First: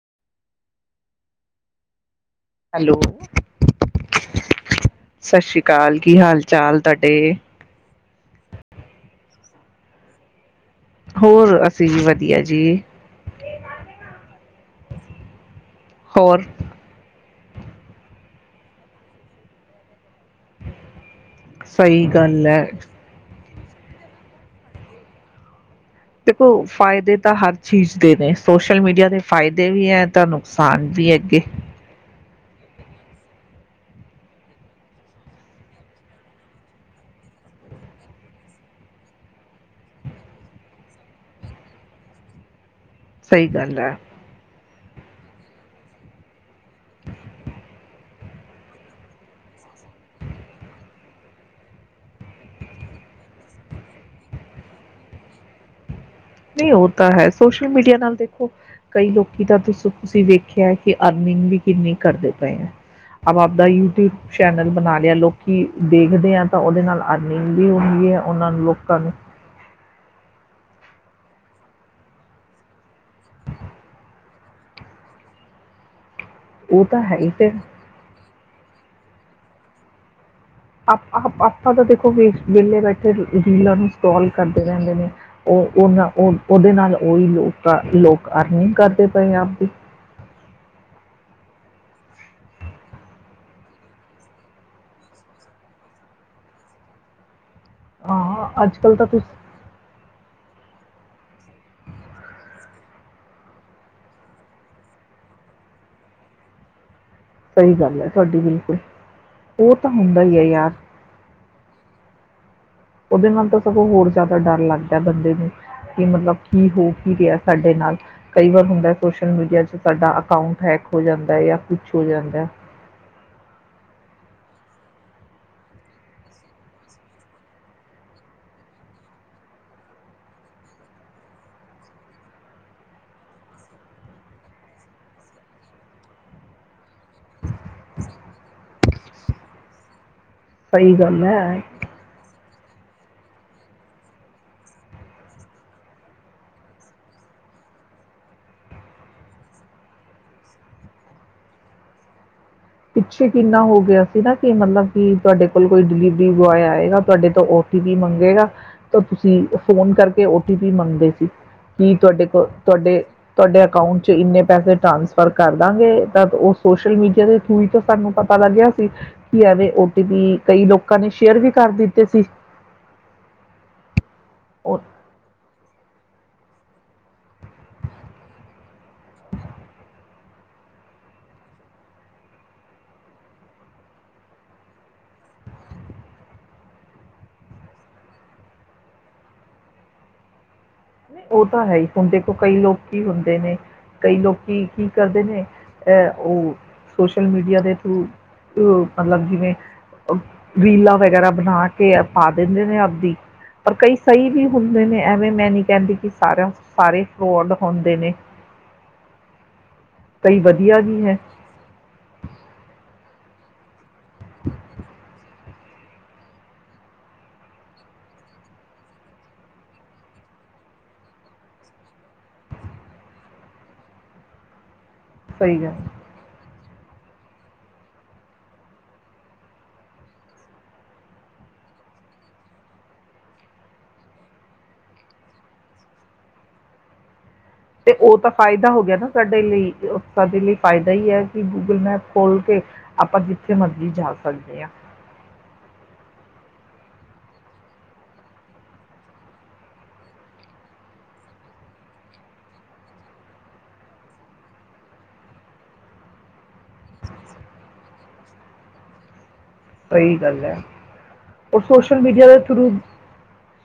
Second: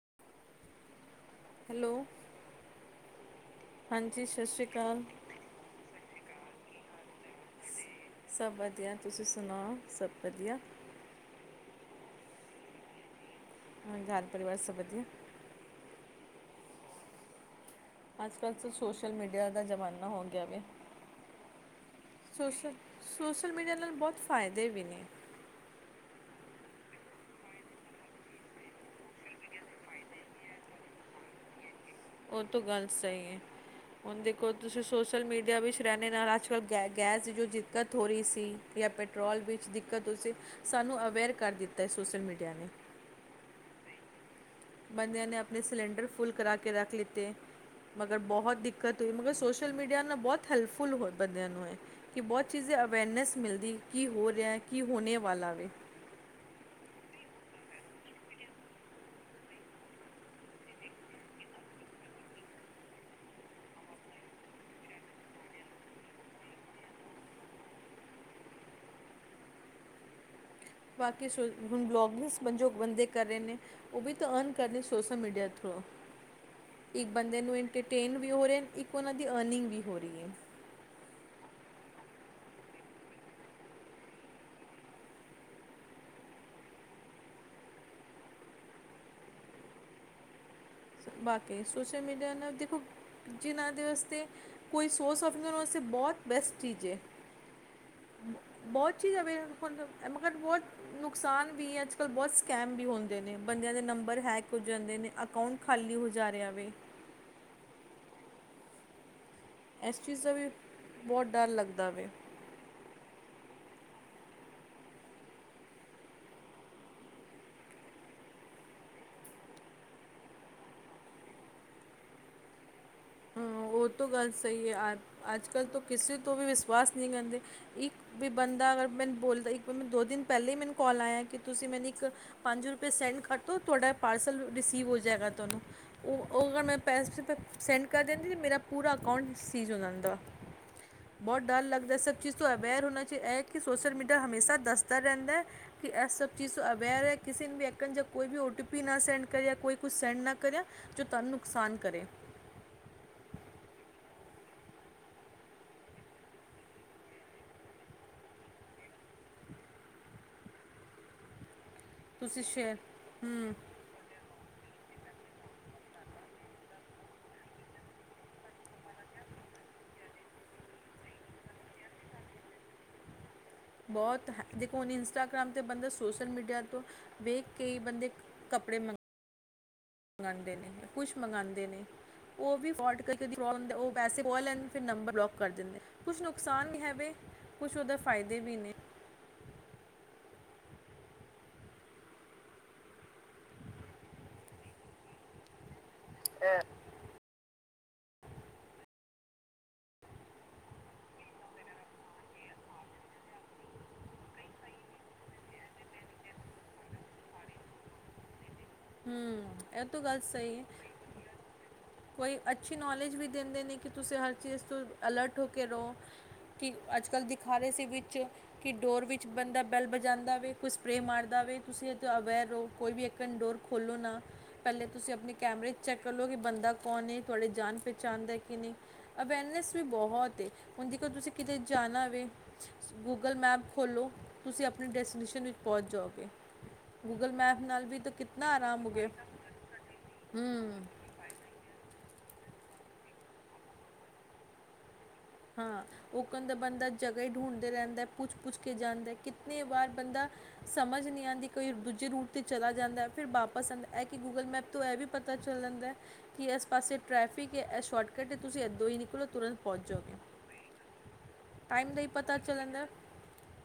[inaudible] Hello [inaudible] ਸਤਿ ਸ਼੍ਰੀ ਕਾਲ। ਕੀ ਹਾਲ ਚਾਲ ਤੁਹਾਡੇ [inaudible] ਹੋਰ ਅਸੀਂ ਵੀ ਵਧੀਆ ਜੀ। [inaudible] ਹੋਰ [inaudible] [inaudible] ਸਹੀ ਗੱਲ ਹੈ। ਸ਼ਲ ਮੀਡੀਆ ਨਾਲ ਬਹੁਤ ਫਾਇਦੇ ਵੀ ਨੇ [inaudible] ਦੇਖੋ ਫਾਇਦੇ ਤਾਂ ਹਾਰ ਚੀਜ ਦੇ ਨੇ ਸੋਸ਼ਲ ਮੀਡੀਆ ਦੇ ਫਾਇਦੇ ਵ ਐ ਤਾਂ ਨੁਕਸਾਨ ਵੀ ਹੈਗੇ। ਓ ਤੋ ਗੱਲ ਸਈ ਏ ਸਹੀ ਗੱਲ ਐ ਬੰਦਿਆਂ ਨੇ ਆਪਨੇ ਸਿਲੈੰਡਰ ਫੁੱਲ ਕਰਾ ਕੇ ਰੱਖ ਲਿਤੇ ਅਗਰ ਬਹੁਤ ਦਿੱਕਤ ਹੋਈ, ਮਗਰ ਸੋਸ਼ਲ ਮੀਡੀਆ ਨਾਲ ਬਹੁਤ ਹੈਲਪਫੁੱਲ ਹੋ ਬੰਦਿਆਂ ਨੂੰ ਹੈ ਕਿ ਬਹੁਤ ਚੀਜ਼ੇ ਅਵੇਅਰਨੈਸ ਮਿਲਦੀ ਕੀ ਹੋ ਰਿਹਾ ਹੈ, ਕੀ ਹੋਣੇ ਵਾਲਾ ਵੀ। ਨਹੀਂ ਉਹ ਤਾਂ ਹੈ, ਸੋਸ਼ਲ ਮੀਡੀਆ ਨਾਲ ਦੇਖੋ ਕਈ ਲੋਕੀ ਤਾਂ ਤੁਸੀਂ ਵੇਖਿਆ ਕਿ ਅਰਨਿੰਗ ਵੀ ਕਿੰਨੀ ਕਰਦੇ ਪਏ ਆ। ਆਪ ਆਪਦਾ ਯੂਟਿਊਬ ਚੈਨਲ ਬਣਾ ਲਿਆ ਲੋਕੀ ਦੇਖਦੇ ਆ ਤਾਂ ਉਹਦੇ ਨਾਲ ਅਰਨਿੰਗ ਵੀ ਹੁੰਦੀ ਹੈ, ਉਹਨਾਂ ਨੂੰ ਲੋਕਾਂ ਨੂੰ ਬਾਕੀ ਸ਼ੋਂ ਹੁਣ ਵਲੋਗ ਭੀ ਉਸ ਵਜੋ ਬੰਦੇ ਕਰ ਰਹੇ ਨੇ, ਉਹ ਵੀ ਤਾਂ ਅਰਨ ਕਰਨੀ ਸੋਸ਼ਲ ਮੀਡੀਆ ਥਰੂ। ਉਹ ਤਾਂ ਇੱਕ ਹੈ ਹੀ ਬੰਦੇ ਫਿਰ ਨੂੰ ਇੰਟਰਟੇਨ ਵੀ ਹੋ ਰਹੇ ਹਨ ਇੱਕ ਔਨਾਂ ਦੀ ਅਰਨਿੰਗ ਵੀ ਹੋ ਰਹੀ ਏ। ਆਪ ਆਪਾਂ ਤਾਂ ਦੇਖੋ ਵੀ ਵਿਹਲੇ ਬੈਠੇ ਰੀਲਾਂ ਨੂੰ ਸਕਰੋਲ ਕਰਦੇ ਰਹਿੰਦੇ ਨੇ ਔ ਔਨਾਂ ਔ ਉਹਦੇ ਨਾਲ ਔਹੀ ਲੋਕ ਲੋਕ ਅਰਨਿੰਗ ਕਰਦੇ ਪਏ ਆਪਦੀ। ਬਾਕੀ ਸੋਸ਼ਲ ਮੀਡੀਆ ਨਾਲ ਦੇਖੋ, ਜਿਨ੍ਹਾਂ ਦੇ ਵਾਸਤੇ ਕੋਈ ਸੋਰਸ ਔਫ ਨਹੀਂ ਉਹਨਾਂ ਵਾਸਤੇ ਬਹੁਤ ਬੈਸਟ ਚੀਜ਼ ਏ। ਹਾਂ ਅੱਜ ਕੱਲ ਬਹੁਤ ਤਾਂ ਚੀਜ਼ਾਂ ਤੁਸੀਂ ਐਵੇਂ ਹੁਨ ਐਮਾ ਬਟ ਬਹੁਤ ਨੁਕਸਾਨ ਵੀ ਹੈ ਅੱਜਕੱਲ੍ਹ ਬਹੁਤ ਸਕੈਮ ਵੀ ਹੁੰਦੇ ਨੇ, ਬੰਦਿਆਂ ਦੇ ਨੰਬਰ ਹੈਕ ਹੋ ਜਾਂਦੇ ਨੇ ਅਕਾਊਂਟ ਖਾਲੀ ਹੋ ਜਾ ਰਿਹਾ ਵੇ। ਸਹੀ ਗੱਲ ਹੈ ਤੁਹਾਡੀ ਬਿਲਕੁਲ। ਉਹ ਤਾਂ ਇਸ ਚੀਜ਼ ਹੁੰਦਾ ਦਾ ਹੀ ਹੈ ਵੀ ਯਾਰ। ਬਹੁਤ ਡਰ ਲੱਗਦਾ ਵੇ। ਉਹਦੇ ਨਾਲ ਤਾਂ ਸਗੋਂ ਹੋਰ ਜ਼ਿਆਦਾ ਡਰ ਲੱਗਦਾ ਬੰਦੇ ਨੂੰ ਕਿ ਮਤਲਬ ਕੀ ਹੋ ਕੀ ਰਿਹਾ ਸਾਡੇ ਨਾਲ, ਕਈ ਵਾਰ ਹੁੰਦਾ ਸੋਸ਼ਲ ਮੀਡੀਆ 'ਚ ਸਾਡਾ ਅਕਾਊਂਟ ਹੈਕ ਹੋ ਜਾਂਦਾ ਜਾਂ ਕੁਛ ਹੋ ਜਾਂਦਾ। ਹਾਂ ਉਹ ਤੋ ਗੱਲ ਸਹੀ ਹੈ ਯਾਰ, ਅੱਜਕੱਲ੍ਹ ਤੋਂ ਕਿਸੇ ਤੋਂ ਵੀ ਵਿਸਵਾਸ ਨਹੀਂ ਕਹਿੰਦੇ, ਇੱਕ ਵੀ ਬੰਦਾ ਅਗਰ ਮੈਨੂੰ ਬੋਲਦਾ ਇੱਕ ਮੈਂ ਦੋ ਦਿਨ ਪਹਿਲਾਂ ਹੀ ਮੈਨੂੰ ਕਾਲ ਆਇਆ ਕਿ ਤੁਸੀਂ ਮੈਨੂੰ ਇੱਕ ਪੰਜ ਰੁਪਏ ਸੈਂਡ ਕਰ ਦੋ ਤੁਹਾਡਾ ਪਾਰਸਲ ਰਿਸੀਵ ਹੋ ਜਾਏਗਾ ਤੁਹਾਨੂੰ। ਉਹ ਕਹਿਣ ਪੈਸੇ ਕੱਲ ਕਹਿੰਦੇ ਸੀ ਮੇਰਾ ਪੂਰਾ ਅਕਾਊਂਟ ਸੀਜ਼ ਹੋ ਜਾਂਦਾ। ਸਹੀ ਗੱਲ ਹੈ। ਇਸ ਤੋਂ ਅਵੇਅਰ ਹੋਣਾ ਚਾਹੀ ਇਹ ਕਿ ਸੋਸਲ ਮੀਡੀਆ ਹਮੇਸਾ ਦੱਸਦਾ ਰਹਿੰਦਾ ਹੈ, ਕਿ ਇਸ ਸਭ ਚੀਜ਼ ਤੋਂ ਅਵੇਅਰ ਹੈ ਕਿਸੇ ਨੇ ਵੀ ਐਕਣ ਜਾਂ ਕੋਈ ਵੀ ਓ ਟੀ ਪੀ ਨਾ ਸੈਂਡ ਕਰਿਆ ਕੋਈ ਕੁਛ ਸੈਂਡ ਨਾ ਕਰੇ ਜੋ ਤੁਹਾਨੂੰ ਨੁਕਸਾਨ ਕਰੇ। ਪਿੱਛੇ ਕਿੰਨਾ ਹੋ ਗਿਆ ਸੀ ਨਾ ਕਿ ਮਤਲਬ ਕਿ ਤੁਹਾਡੇ ਕੋਲ ਕੋਈ ਡਿਲੀਵਰੀ ਬੁਆਏ ਆਏਗਾ ਤੁਹਾਡੇ ਤੋਂ ਓਟੀ ਪੀ ਮੰਗੇਗਾ, ਤਾਂ ਤੁਸੀਂ ਫੋਨ ਕਰਕੇ ਔ ਟੀ ਪੀ ਮੰਗਦੇ ਸੀ। ਕੀ ਤੁਹਾਡੇ ਤੁਸੀਂ ਕੋਲ ਸ਼ੇਅਰ ਤੁਹਾਡੇ, ਹੂੰ ਤੁਹਾਡੇ ਅਕਾਊਂਟ 'ਚ ਇੰਨੇ ਪੈਸੇ ਟਰਾਂਸ ਫਰ ਕਰਦਾਂਗੇ ਤਾਂ ਉਹ ਸੋਸ਼ਲ ਮੀਡੀਆ ਤੇ ਥਰੂ ਤੋਂ ਸਾਨੂੰ ਪਤਾ ਲੱਗਿਆ ਸੀ, ਕਿ ਐਵੇ ਔ ਟੀ ਪੀ ਕਈ ਲੋਕਾਂ ਨੇ ਸ਼ੇਅਰ ਵੀ ਕਰ ਦਿੱਤੇ ਸੀ। ਬਹੁਤ ਹੈ ਉਹ ਦੇਖੋ ਹੁਣ ਇੰਸਟਾਗ੍ਰਾਮ ਤੇ ਬੰਦਾ ਸੋਸ਼ ਸੋਸ਼ਲ ਮੀਡੀਆ ਤੋਂ ਵੇਖ ਕੇ ਹੀ ਬੰਦੇ ਕੱਪੜੇ ਮੰਗ ਮੰਗਾਂਦੇ ਨੇ ਕੁਛ ਮੰਗਾਂਦੇ ਨੇ। ਉਹ ਵੀ ਫੋਲਟ ਕਰਕੇ [unintelligible] ਹੁੰ ਉਹ ਪੈਸੇ ਬਹੁ ਲੈਨਦੇ ਨੇ ਫਿਰ ਨੰਬਰ ਬਲਾਕ ਕਰ ਦਿੰਦੇ। ਕੁਛ ਨੁਕਸਾਨ ਹੈਵੇ, ਕੁਛ ਉਹਦੇ ਫ਼ਾਇਦੇ ਵੀ ਨੇ। ਉਹ ਤਾਂ ਹੈ ਹੀ ਹੁਣ ਦੇਖੋ ਕਈ ਲੋਕ ਕੀ ਹੁੰਦੇ ਨੇ, ਕਈ ਲੋਕੀ ਕੀ ਕਰਦੇ ਨੇ ਐ ਉਹ ਸੋਸ਼ਲ ਮੀਡੀਆ ਦੇ ਥਰੂ, ਮਤਲਬ ਜਿਵੇਂ, ਰੀਲਾਂ ਵਗੈਰਾ ਬਣਾ ਕੇ ਪਾ ਦਿੰਦੇ ਨੇ ਆਪਦੀ ਪਰ ਕਈ ਸਹੀ ਵੀ ਹੁੰਦੇ ਨੇ ਐਵੇਂ ਮੈਂ ਨੀ ਕਹਿੰਦੀ ਕਿ ਸਾਰਿਆਂ ਸਾਰੇ ਫਰੋਡ ਹੁੰਦੇ ਨੇ। ਹੂੰ ਇਹ ਤੋ ਗੱਲ ਕਈ ਸਹੀ ਹੈ ਵਧੀਆ ਵੀ ਕੋਈ ਅੱਛੀ ਨੌਲੇਜ ਵੀ ਦਿੰਦੇ ਨੇ ਕਿ ਤੁਸੀਂ ਹਰ ਚੀਜ਼ ਤੋਂ ਅਲਰਟ ਹੋ ਕੇ ਰਹੋ, ਕਿ ਅੱਜਕੱਲ੍ਹ ਦਿਖਾ ਰਹੇ ਸੀ ਵਿੱਚ ਕਿ ਡੋਰ ਵਿੱਚ ਬੰਦਾ ਬੈਲ ਬਜਾਂਦਾ ਦਾ ਵੇ, ਕੋਈ ਸਪਰੇਅ ਮਾਰਦਾ ਵੇ ਤੁਸੀਂ ਇਹ ਤੋਂ ਅਵੇੈਰ ਰਹੋ ਕੋਈ ਵੀ ਇੱਕਨ ਡੋਰ ਖੋਲੋ ਨਾ ਪਹਿਲੇ ਤੁਸੀਂ ਆਪਣੇ ਸਹੀ ਕੈਮਰੇ ਗੱਲ 'ਚ ਚੈੱਕ ਕਰ ਲਓ ਕਿ ਬੰਦਾ ਕੌਣ ਨੇ ਤੁਹਾਡੇ ਜਾਣ ਪਹਿਚਾਣ ਦਾ ਕੀ ਨੇ, ਅਵੇਅਰਨੈਸ ਵੀ ਬਹੁਤ ਏ, ਹੁਣ ਦੇਖੋ ਤੁਸੀਂ ਕਿਤਦੇ ਜਾਣਾ ਵੇ, ਗੂਗਲ ਮੈਪ ਖੋਲ੍ਹੋ, ਤੁਸੀਂ ਆਪਣੇ ਡੈਸਟੀਨੇਸ਼ਨ ਵਿੱਚ ਪਹੁੰਚ ਜਾਉਗੇ। ਗੂਗਲ ਮੈਪ ਨਾਲ ਤੇ ਵੀ ਤਾਂ ਉਹ ਕੀ ਫਾਇਦਾ ਹੋ ਗਿਆ ਨਾ ਸਾਡੇ ਲਈ ਸਾਡੇ ਲਈ ਹੂੰ ਫਾਇਦਾ ਹੀ ਹੈ ਕਿ ਗੂਗਲ ਮੈਪ ਖੋਲ ਕੇ ਆਪਾਂ ਜਿੱਥੇ ਮਰਜ਼ੀ ਜਾ ਸਕਦੇ ਹਾਂ। ਹਾਂ, ਉਹ ਕਹਿੰਦਾ ਬੰਦਾ ਜਗ੍ਹਾ ਹੀ ਢੂੰਢਦਾ ਰਹਿੰਦਾ ਪੁੱਛ-ਪੁੱਛ ਕੇ ਜਾਂਦਾ ਕਿੰਨੀ ਵਾਰ ਬੰਦਾ ਸਮਝ ਨਹੀਂ ਆਉਂਦੀ ਕੋਈ ਦੂਜੇ ਰੂਟ ਤੇ ਚਲਾ ਜਾਂਦਾ ਫਿਰ ਵਾਪਸ ਆਉਂਦਾ ਇਹ ਕਿ ਗੂਗਲ ਮੈਪ ਤੋਂ ਇਹ ਵੀ ਪਤਾ ਚੱਲ ਜਾਂਦਾ ਕਿ ਇਸ ਪਾਸੇ ਟ੍ਰੈਫਿਕ ਹੈ ਇਹ ਸ਼ੋਰਟਕੱਟ ਹੈ ਤੁਸੀਂ ਇੱਦੋਂ ਹੀ ਨਿਕਲੋ ਤੁਰੰਤ ਪਹੁੰਚ ਜਾਗੇ ਸਹੀ ਸੋਸ਼ਲ ਮੀਡੀਆ ਦੇ ਪਤਾ ਚੱਲ ਥਰੂ ਜਾਂਦਾ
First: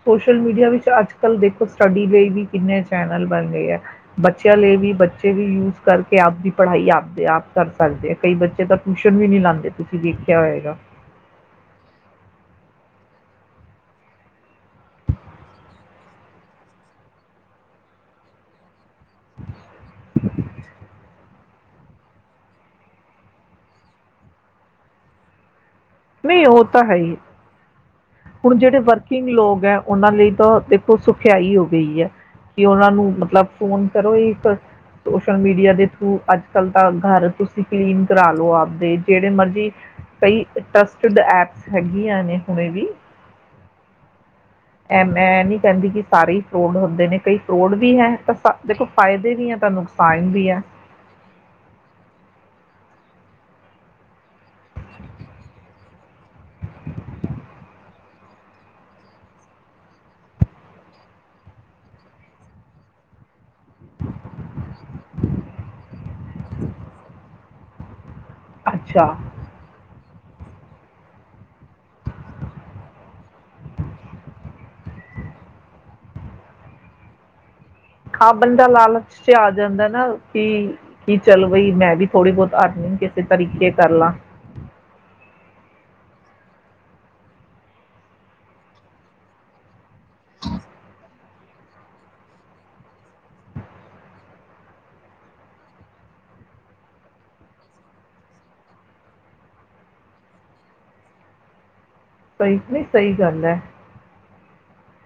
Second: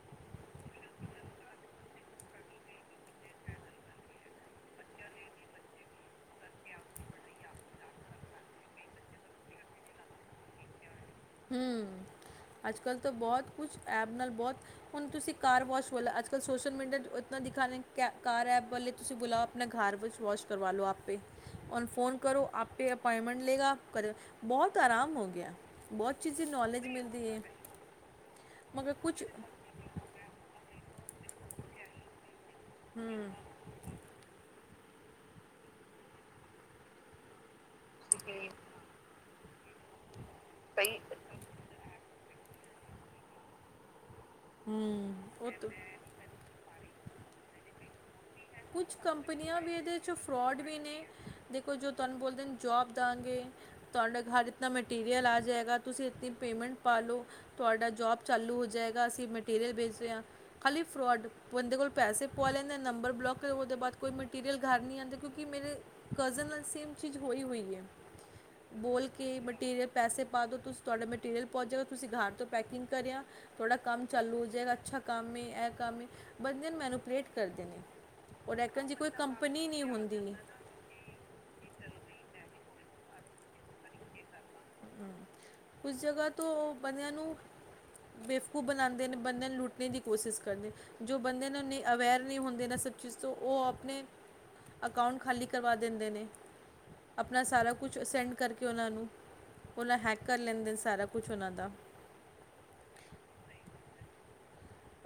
ਸੋਸ਼ਲ ਮੀਡੀਆ ਵਿੱਚ ਅੱਜ ਕੱਲ੍ਹ ਦੇਖੋ ਸਟੱਡੀ ਲਈ ਵੀ ਕਿੰਨੇ ਚੈਨਲ ਬਣ ਗਏ ਆ, ਬੱਚਿਆਂ ਲਈ ਵੀ ਬੱਚੇ ਵੀ ਯੂਜ ਕਰਕੇ ਆਪਦੀ ਪੜ੍ਹਾਈ ਆਪਦੇ ਆਪ ਕਰ ਸਕਦੇ ਆ ਕਈ ਬੱਚੇ ਤਾਂ ਟਿਊਸ਼ਨ ਵੀ ਨੀ ਲਾਉਂਦੇ ਤੁਸੀਂ ਵੇਖਿਆ ਹੋਏਗਾ। ਹਮ ਅੱਜ ਕੱਲ ਤਾਂ ਬਹੁਤ ਕੁਛ ਐਪ ਨਾਲ ਬਹੁਤ ਹੁਣ ਤੁਸੀਂ ਕਾਰ ਵਾਸ਼ ਵ ਅੱਜ ਕੱਲ ਸੋਸ਼ਲ ਮੀਡੀਆ ਇਤ ਦਿਖਾ ਕਾਰ ਐਪ ਵੇ ਤੁਸੀਂ ਬੁਲਾਓ ਆਪਣਾ ਘਰ ਵਿੱਚ ਵਾਸ਼ ਕਰਵਾ ਲਓ ਆਪੇ ਔਨੂੰ ਫੋਨ ਕਰੋ ਆਪ ਪ ਅਪੋਇੰਟਮੈਂਟ ਲਏਗਾ ਕਰ ਬਹੁਤ ਆਰਾਮ ਹੋ ਗਿਆ ਬਹੁਤ ਚੀਜ਼ ਨਹੀਂ ਉਹ ਤਾਂ ਨੌਲੇਜ ਹੀ ਮਿਲਦੀ ਹੈ ਹੁਣ ਜਿਹੜੇ ਵਰਕਿੰਗ ਲੋਕ ਹੈ ਉਹਨਾਂ ਲਈ ਤਾਂ ਦੇਖੋ ਸੁਖਿਆਈ ਹੋ ਗਈ ਹੈ ਕਿ ਉਹਨਾਂ ਨੂੰ ਮਤਲਬ ਫੋਨ ਕਰੋ ਇੱਕ ਸੋਸ਼ਲ ਮੀਡੀਆ ਦੇ ਥਰੂ ਅੱਜ ਕੱਲ ਤਾਂ ਘਰ ਤੁ ਂ ਕਲੀਨ ਕਰਾਾਲੋ ਆਪਦੇ ਜਿਹੜੇ ਮਰਜ਼ੀ [unintelligible] ਕਈ ਟੱਸਟਡ ਐਪਸ ਹੈਗੀਆਂ ਨੇ [unintelligible] ਮੈਂ ਨੀ ਕਹਿੰਦੀ ਕਿ ਸਾਰੇ ਹੀ ਫਰੋਡ ਹੁੰਦੇ ਨੇ। ਕਈ ਕਰੋੜ ਵੀ ਹੈ ਤਾਂ ਸਾ- ਦੇਖੋ ਕੁਛ ਫਾਇਦੇ ਹੈ ਕੰਪਨੀਆਂ ਤਾਂ ਵੀ ਇਹਦੇ ' ਨੁਕਸਾਨ ਫਰਾੋਡ ਹੈ ਵੀ ਨੇ ਜ ਤੁਹਾਨੂੰ ਬੋਲਦੇ ਕਿ [unintelligible] [unintelligible] ਤੁਸੀਂ ਇਤਨੀ ਪੇਮੈਂਟ ਪਾ ਲਉ ਤੁਹਾਡਾ ਜੋਬ ਚਾਲੂ ਹੋ ਜਾਏਗਾ ਅਸੀਂ ਮਟੀਰੀਅਲ ਵੇਚ ਰਹੇ ਹਾਂ ਖਾਲੀ ਫਰੋਡ ਬੰਦੇ ਕੋਲ ਪੈਸੇ ਪਾਵਾ ਲੈਂਦੇ ਹਾਂ ਨੰਬਰ ਬਲੋਕ ਉਹਦੇਅਦਈ ਮਟੀਰੀਅਲ ਘਰ ਨਹੀਂ ਆਉਂ ਕਿਉਂਕਿ [unintelligible] ਅੱਛਾ ਬੋਲ ਕੇ ਮਟੀਰੀਅਲ ਪੈਸੇ ਪਾ ਦਿਉ, ਤੁਸੀਂ ਤੁਹਾਡਾ ਮਟੀਰੀਅਲ ਪਹੁੰਚ ਜਾਵੇਗਾ ਤੁਸੀਂ ਘਰ ਤੋਂ ਪੈਕਿੰਗ ਕਰਿਆ ਤੁਹਾਡਾ ਕੰਮ ਚਾਲੂ ਹੋ ਜਾਵੇਗਾ ਅੱਛਾ ਕੰਮ ਹੈ ਇਹ ਕੰਮ ਹੈ ਬੰਦੇ ਨੂੰ ਮੈਨੂੰ ਪਲੇਟ ਕਰਦੇ ਨੇ। ਖਾ ਔਰ ਬੰਦਾ ਐਕਨ ਜੀ ਲਾਲਚ ਕੋਈ ਚ ਆ ਕੰਪਨੀ ਨਹੀਂ ਜਾਂਦਾ ਨਾ ਹੁੰਦੀ ਕਿ ਕੀ ਚੱਲ ਬਈ ਮੈਂ ਵੀ ਥੋੜੀ ਬਹੁਤ ਘਰ ਨੀ ਕਿਸੇ ਤਰੀਕੇ ਕਰਲਾ ਕੁਛ ਜਗ੍ਹਾ ਤੋਂ ਬੰਦਿਆਂ ਨੂੰ ਬੇਫਕੂ ਬਣਾਉਂਦੇ ਨੇ ਬੰਦਿਆਂ ਨੂੰ ਲੁੱਟ। ਏ ਦੀ ਕੋਸਿਸ ਕਰਨੀ। ਜੋ ਬੰਦੇ ਨੂੰ ਅਵੇਅਰ ਨਹੀਂ ਹੁੰਦੇ ਇਹ ਸਭ ਚੀਜ਼ ਤੋਂ ਉਹ ਆਪਣੇ ਅਕਾਊਂਟ ਖਾਲੀ ਕਰਵਾ ਦਿੰਦੇ ਨੇ ਆਪਣਾ ਸਾਰਾ ਕੁਛ ਸੈਂਡ ਕਰਕੇ ਉਹਨਾਂ ਨੂੰ ਉਹਨਾਂ ਹੈਕ ਕਰ ਲੈਂਦੇ ਨੇ ਸਾਰਾ ਕੁਝ ਉਹਨਾਂ ਦਾ। ਸਈ, ਨਹੀਂ ਸਈ ਗੱਲ ਏ।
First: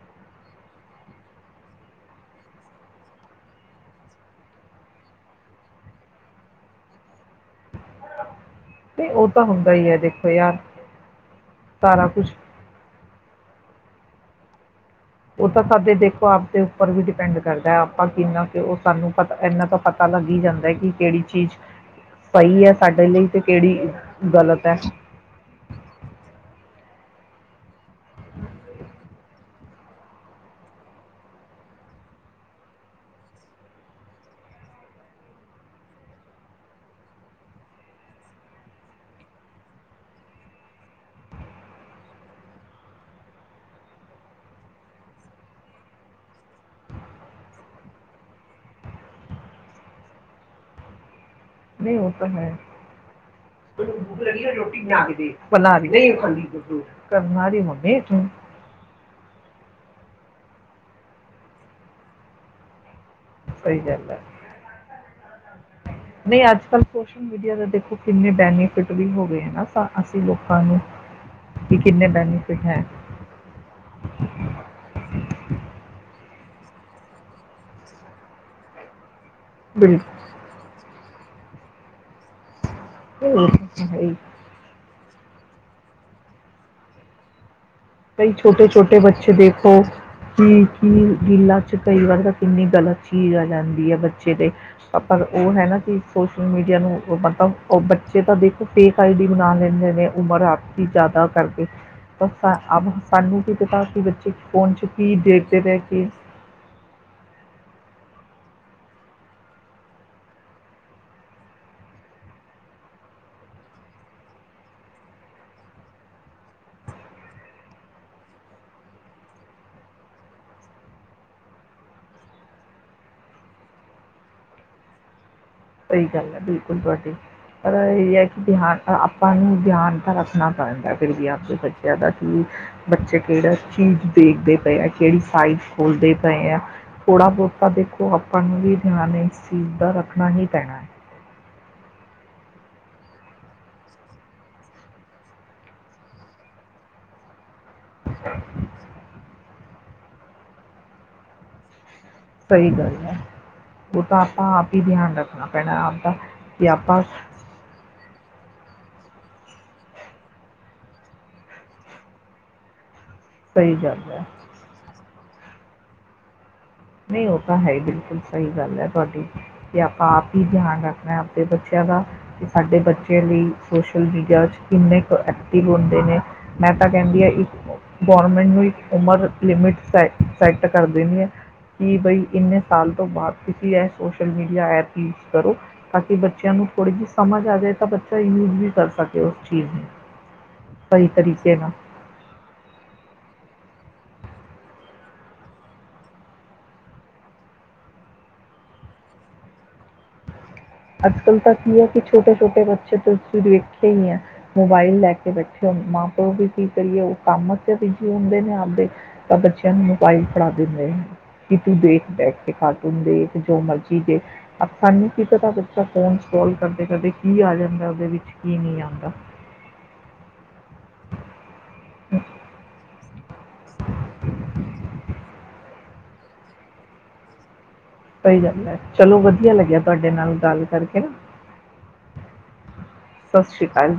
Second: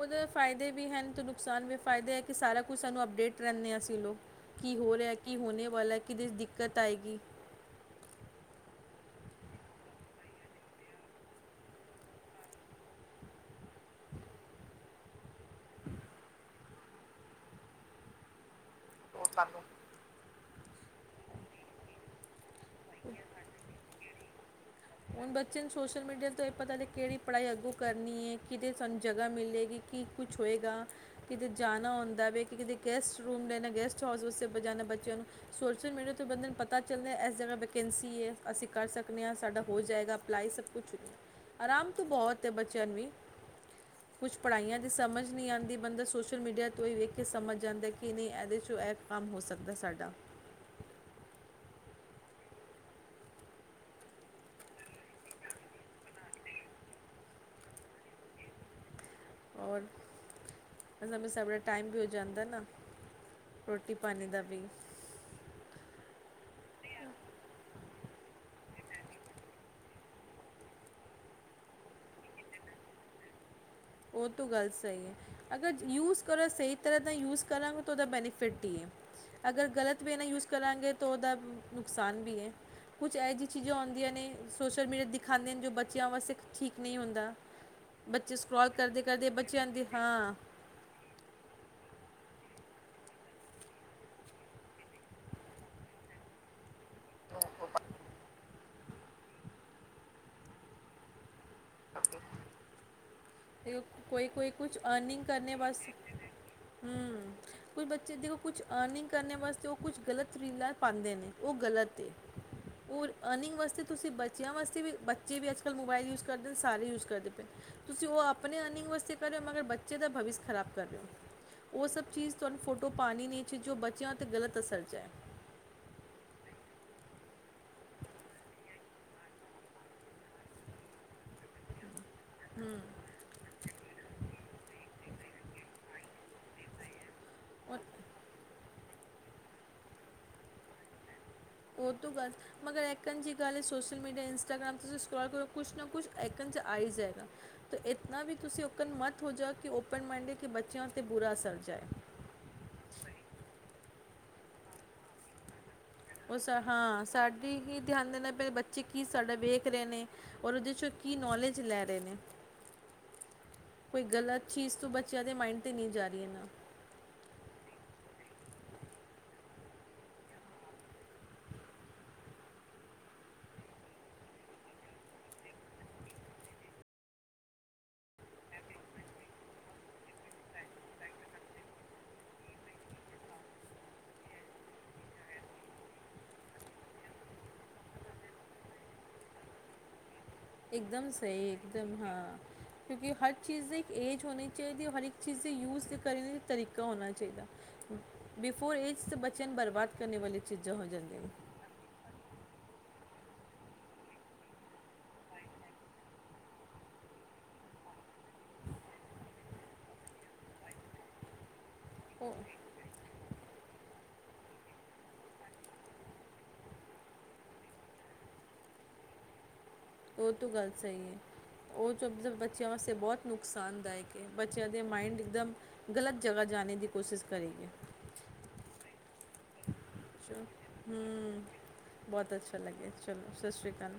ਉਦੇ ਫਾਇਦੇ ਵੀ ਹੇਨ ਤੇ ਨੁਕਸਾਨ ਵੀ। ਫਾਇਦੇ ਏ ਕੀ ਸਾਰਾ ਕੁਛ ਸਾਨੂੰ ਅਪਡੇਟ ਰਇਣੇ ਅਸੀ ਲੋਗ। ਕੀ ਹੋ ਰਿਹਾ? ਕੀ ਹੋਣੇ ਵਲਾ? ਕਿਹਦੇ ਚ ਦਿੱਕਤ ਆਏਗੀ? ਨਹੀਂ ਉਹ ਤਾਂ ਹੁੰਦਾ ਹੀ ਹੈ ਦੇਖੋ ਯਾਰ, ਸਾਰਾ ਕੁਛ ਉਹ ਤਾਂ ਸਾਡੇ ਦੇਖੋ ਆਪ ਦੇ ਉੱਪਰ ਵੀ ਡਿਪੈਂਡ ਕਰਦਾ ਹੈ, ਆਪਾਂ ਕਿੰਨਾ ਸਾਨੂੰ ਪਤਾ, ਇਹਨਾਂ ਤੋਂ ਪਤਾ ਲੱਗ ਹੀ ਜਾਂਦਾ ਐ ਕੀ ਕਿਹੜੀ ਚੀਜ਼ ਸਹੀ ਹੈ। ਸਾਡੇ ਲਈ ਤੇ ਕਿਹੜੀ ਗਲਤ ਹੈ। ਹੁਣ ਬੱਚੇ ਨੂੰ ਸੋਸ਼ਲ ਮੀਡੀਆ ਤੋਂ ਇਹ ਪਤਾ ਕਿਹੜੀ ਪੜ੍ਹਾਈ ਅੱਗੋਂ ਕਰਨੀ ਹੈ। ਕਿਤੇ ਸਾਨੂੰ ਜਗ੍ਹਾ ਮਿਲੇਗੀ ਕੀ ਕੁਛ ਹੋਏਗਾ ਕਿਤੇ ਜਾਣਾ ਹੁੰਦਾ ਕਿ ਕਿਤੇ ਗੈਸਟ ਰੂਮ ਲੈਣਾ ਗੈਸਟ ਹਾਊਸ ' ਜਾਣਾ ਬੱਚਿਆਂ ਨੂੰ ਸੋਸ਼ਲ ਮੀਡੀਆ ਤੋਂ ਬੰਦੇ ਨੂੰ ਪਤਾ ਚੱਲਦਾ ਇਸ ਜਗ੍ਹਾ ਵੈਕੈਂਸੀ ਹੈ। ਅਸੀਂ ਕਰ ਸਕਦੇ ਹਾਂ ਸਾਡਾ ਹੋ ਜਾਏਗਾ ਅਪਲਾਈ ਸਭ ਕੁਛ ਆਰਾਮ ਤੋਂ ਬਹੁਤ ਹੈ। ਬੱਚਿਆਂ ਨੂੰ ਵੀ ਕੁਛ ਪੜ੍ਹਾਈਆਂ ਦੀ ਸਮਝ ਨਹੀਂ ਆਉਂਦੀ ਬੰਦਾ ਸੋਸ਼ਲ ਮੀਡੀਆ ਤੋਂ ਹੀ ਵੇਖ ਕੇ ਸਮਝ ਆਉਂਦਾ ਕਿ ਨਹੀਂ ਇਹਦੇ ਇਹ ਕੰਮ ਹੋ ਸਕਦਾ ਸਾਡਾ ਨਹੀਂ ਹੋ ਤਾਂ ਹੈ ਬ ਮੰ ਤੂੰ [unintelligible] ਹੋਰ ਫਿਰ ਸਾਨੂੰ, ਸਾਡਾਟਾਈਮ ਵੀ ਹੋ ਜਾਂਦਾ ਨਾ ਸਹੀ ਰੋਟੀ ਗੱਲ ਹੈ। ਪਾਣੀ ਦਾ ਵੀ ਨਹੀਂ ਅੱਜ ਪਰ ਸੋਸ਼ਲ ਮੀਡੀਆ ਦਾ ਦੇਖੋ ਕਿੰਨੇ ਬੈਨੀਫਿਟ ਵੀ ਹੋ ਗਏ ਨਾ ਅਸੀਂ ਲੋਕਾਂ ਨੂੰ ਕਿ ਕਿੰਨੇ ਬੈਨੀਫਿਟ ਹੈ। ਉਹ ਤ ਗੱਲ ਸਹੀ ਹੈ। ਅਗਰ ਯੂਜ ਸਹੀ ਤਰ੍ਹਾਂ ਦਾ ਯੂਜ ਕਰਾਂਗੇ ਤਾਂ ਉਹਦਾ ਬੈਨੀਫਿਟ ਹੀ ਹੈ। ਅਗਰ ਗਲਤ ਵੇ ਬਿਲਕੁਲ ਨਾ ਯੂਜ਼ ਕਰਾਂਗੇ ਤਾਂ ਤਾਂ ਔਦਾ ਨੁਕਸਾਨ ਵੀ ਹੈ। ਕੁਛ ਇਹੋ ਜਿਹੀ ਇਹ ਚੀਜ਼ਾਂ ਤਾਂ ਹੈ ਆਉਂਦੀਆਂ ਹੀ। ਨੇ ਸੋਸ਼ਲ ਮੀਡੀਆ ਤੇ ਦਿੱਖ ਖਾਂਦੇ ਨੇ ਜੋ ਬੱਚਿਆਂ ਵਾਸਤੇ ਠੀਕ ਨਹੀਂ ਹੁੰਦਾ। ਕਈ ਬੱਚੇ ਸਕੂਲ ਛੋਟੇ ਛੋਟੇ ਬੱਚੇ ਦੇਖੋ ਕਿ, ਕੀ ਰੀਲਾਂ ਚ ਕਈ ਵਾਰ ਤਾਂ ਕਿੰਨੀ ਗਲਤ ਚੀਜ਼ ਆ ਜਾਂਦੀ ਹੈ। ਬੱਚੇ ' ਪਰ ਉਹ ਹੈ। ਨਾ ਕਿ ਸੋਸ਼ਲ ਮੀਡੀਆ ਨੂੰ ਮਤਲਬ ਉਹ ਬੱਚੇ ਤਾਂ ਦੇਖੋ ਫੇਕ ਆਈ ਡੀ ਬਣਾ ਲੈਂਦੇ ਨੇ ਉਮਰ ਆਪ ਹੀ ਜ਼ਿਆਦਾ ਕਰਕੇ ਤਾਂ ਆਹੋ ਕੋਈ ਕੋਈ ਕੁਛ ਕੀ ਅਰਨਿੰਗ ਕਰਨੇ ਦੇਖਦੇ ਨੇ ਵਾਸਤੇ, ਕੀ ਕੋਈ ਬੱਚੇ ਦੇਖੋ ਕੁਛ ਅਰਨਿੰਗ ਕਰਨ ਵਾਸਤੇ ਉਹ ਕੁਛ ਗਲਤਰੀਲਾਂ ਪਾਉਂਦੇ ਨੇ, ਉਹ ਗਲਤ ਏ ਉਹ ਅਰਨਿੰਗ ਵਾਸਤੇ ਤੁਸੀਂ ਬੱਚਿਆਂ ਵਾਸਤੇ ਵੀ ਬੱਚੇ ਵੀ ਅੱਜ ਕੱਲ੍ਹ ਮੋਬਾਇਲ ਯੂਜ ਕਰਦੇ ਨੇ, ਸਾਰੇ ਯੂਜ ਕਰਦੇ ਪਏ ਤੁਸੀਂ ਉਹ ਆਪ ਆਪਣੇ ਅਰਨਿੰਗ ਵਾਸਤੇ ਕਰਿਓ ਮਗਰ ਬੱਚੇ ਦਾ ਭਵਿਸ਼ ਖਰਾਬ ਕਰਿਓ, ਉਹ ਸਭ ਚੀਜ਼ ਤੁਹਾਨੂੰ ਫੋਟੋ ਪਾਣੀ ਨਹੀਂ ਵਿੱਚ ਜੋ ਬੱਚਿਆਂ ਉੱਤੇ ਗ਼ਲਤ ਅਸਰ ਜਾਏ। ਸਹੀ ਗੱਲ ਹੈ ਬਿਲਕੁਲ ਤੁਹਾਡੀ, ਪਰ ਇਹ ਹੈ ਕਿ ਧਿਆਨ ਆਪਾਂ ਨੂੰ ਧਿਆਨ ਤਾਂ ਰੱਖਣਾ ਪਊਗਾ ਫਿਰ ਵੀ ਆਪਦੇ ਬੱਚਿਆਂ ਦਾ ਕਿ ਬੱਚੇ ਕਿਹੜਾ ਚੀਜ਼ ਦੇਖਦੇ ਪਏ ਆ ਕਿਹੜੀ ਸਾਈਜ਼ ਖੋਲਦੇ ਪਏ ਆ ਥੋੜ੍ਹਾ ਬਹੁਤਾ ਔਰ ਦੇਖੋ ਆਪਾਂ ਨੂੰ ਵੀ ਧਿਆਨ ਇਸ ਚੀਜ਼ ਦਾ ਰੱਖਣਾ ਹੀ ਪੈਣਾ ਉਹ ਤੋਂ ਗੱਲ ਮਗਰ ਐਕਨ ਜ ਦੀ ਗੱਲ ਹੈ। ਸੋਸ਼ਲ ਮੀਡੀਆ ਇੰਸਟਾਗ੍ਰਾਮ ' ਤੁਸੀਂ ਇਸਟਾਲਕਰੋ, ਕੁਛ ਨਾ ਕੁਛ ਐਕਨ 'ਚ ਆ ਹੀ ਜਾਏਗਾ ਇਤਨਾ ਵੀ ਤੁਸੀਂ ਓਕਣ ਮੱਤ ਹੋ। ਜਾ ਕਿ ਔਪਨ ਮਾਇਂਦ ਐ, ਕਿ ਬੱਚਿਆਂ ਉਤੇ ਬੁਰਾ ਅਸਰ ਜਾਏ ਸਹੀ ਗੱਲ ਹੈ। ਔ ਤਾਂ ਆਪਾਂ, ਆਪ ਹੀ ਧਿਆਨ ਰੱਖਣਾ ਪੈਣਾ। ਆਪਦਾ ਔ ਕਿ ਆਪਾਂ ਹਾਂ ਸਾਡੀ ਹੀ ਧਿਆਨ ਦੇ ਨਾਲ ਬੱਚੇ ਕੀ ਸਾਡਾ ਵੇਖ ਰਹੇ ਨੇ, ਔਰ ਉਹਦੇ ਚੋਂ ਕੀ ਨੌਲੇਜ ਲੈ ਰਹੇ ਨੇ ਸਹੀ ਕੋਈ ਗੱਲ ਹੈ ਗਲਤ ਚੀਜ਼ ਤੋਂ ਬਚਨ ਬੱਚਿਆਂ ਦੇ ਮਾਇਂਡ 'ਤੇ ਨੀ ਜਾ ਏ ਨਾ। ਨਹੀਂ ਉਹ ਤਾਂ ਹੈ ਹੀ ਬਿਲਕੁਲ ਸਹੀ ਗੱਲ ਹੈ ਤੁਹਾਡੀ। ਤੇ ਆਪਾਂ ਆਪ ਈ ਦਿਆਨ ਰੱਖਣਾ ਆਪਦੇ ਬੱਚਿਆਂ ਦਾ। ਕਿ ਸਾਡੇ ਬੱਚੇ ਵੀ ਸੋਸ਼ਲ ਮੀਡੀਆ ਚ ਕਿੰਨੇ ਕੁ ਐਕਟਿਵ ਹੁੰਦੇ ਨੇ। ਮੈਂ ਤਾਂ ਕਹਿੰਦੀ ਆ ਇੱਕ ਗੌਰਮੈਂਟ ਨੂੰ ਇੱਕ ਉਮਰ ਲਿਮਿਟ ਸ ਸੈਟ ਕਰ ਦੇਣੀ ਏ- ਕਿ ਬਈ ਇੰਨੇ ਸਾਲ ਤੋਂ ਬਾਅਦ ਤੁਸੀਂ ਇਹ ਸੋਸ਼ਲ ਮੀਡੀਆ ਐਪ ਯੂਜ ਕਰੋ। ਤਾਂ ਕਿ ਬੱਚਿਆਂ ਨੂੰ ਥੋੜ੍ਹੀ ਜਿਹੀ ਸਮਝ ਆ ਜੇ ਤਾਂ ਬੱਚਾ ਯੂਜ ਵੀ ਕਰ ਸਕੇ ਉਸ ਚੀਜ਼ ਨੂੰ। ਇੱਕਦਮ ਸਹੀ- ਤਰੀਕੇ ਨਾਲ ਇੱਕਦਮ ਹਾਂ। ਕਿਉਂਕਿ ਹਰ ਚੀਜ਼ ਦ- ਏਜ ਹੋਣੀ ਚਾਈਦੀ ਓਰ ਹਰ ਇੱਕ ਚੀਜ਼ ਦੀ ਯੂਜ ਕਰਨ ਤਰੀਕਾ ਹੋਣਾ ਚਾਈਦਾ। ਬਿਫੋਰ ਏਜ ਬੱਚਿਆਂ ਨੂੰ ਬਰਬਾਦ ਕਰਨੇ ਵਾਲੀ- ਚੀਜ਼ਾਂ ਹੋ ਅੱਜ ਜਾਂਦੀਆਂ ਨੇ ਕੱਲ ਤਾਂ ਕੀ ਏ ਕਿ ਛੋਟੇ ਛੋਟੇ ਬੱਚੇ- ਛੇ ਤੇ ਤੁਸੀਂ ਵੇਖਿਆ ਈ ਹੈ ਮੋਬਾਇਲ ਲੈ ਕੇ ਬੈਠੇ ਹੋ- ਮਾਂ ਪਿਓ ਵੀ ਕੀ ਕਰੀਏ ਉਹ ਕੰਮ ਤੇ ਬਿਜੀ ਹੁੰਦੇ ਨੇ ਆਪਦੇ। ਤਾਂ ਬੱਚਿਆਂ ਨੂੰ ਮੋਬਾਇਲ ਫੜਾ ਦਿੰਦੇ ਨੇ, ਕੀ ਤੂੰ ਦੇਖ ਬੈਠ ਉਹ ਕੇ, ਕਾਰਟੂਨ ਦੇਖ ਜੋ ਮਰਜੀ ਦੇਖ। ਆਪਾ ਨੂੰ ਕੀ ਪਤਾ- ਤਾ ਫੋਨ'ਚ ਕਾਲ ਕਰਦੇ ਕਰਦੇ ਕੀ ਆ ਜਾਂਦਾ। ਉਹਦੇ ਵਿੱਚ ਕੀ ਨੀ ਆਂਦਾ। ਉਹ ਤੋ ਗੱਲ ਸਹੀ ਏ। ਉਹ ਚੁੱਪ-ਚਾਪ ਬੱਚਿਆਂ ਵਾਸਤੇ ਬਹੁਤ- ਨੁਕਸਾਨਦਾਇਕ ਏ। ਬੱਚਿਆਂ ਦੇ ਮਾਇੰਡ ਇੱਕਦਮ ਗਲਤ ਜਗ੍ਹਾ ਜਾਣੇ ਦੀ ਕੋਸ਼ਿਸ਼ ਕਰੇਗੇ। ਸਹੀ ਗੱਲ ਏ। ਚਲੋ ਵਧੀਆ ਲੱਗਿਆ- ਤੁਹਾਡੇ ਨਾਲ ਗੱਲ ਕਰਕੇ ਨਾ, ਬਹੁਤ ਅੱਛਾ ਲੱਗਿਆ ਸਤਿ ਸ਼੍ਰੀ ਅਕਾਲ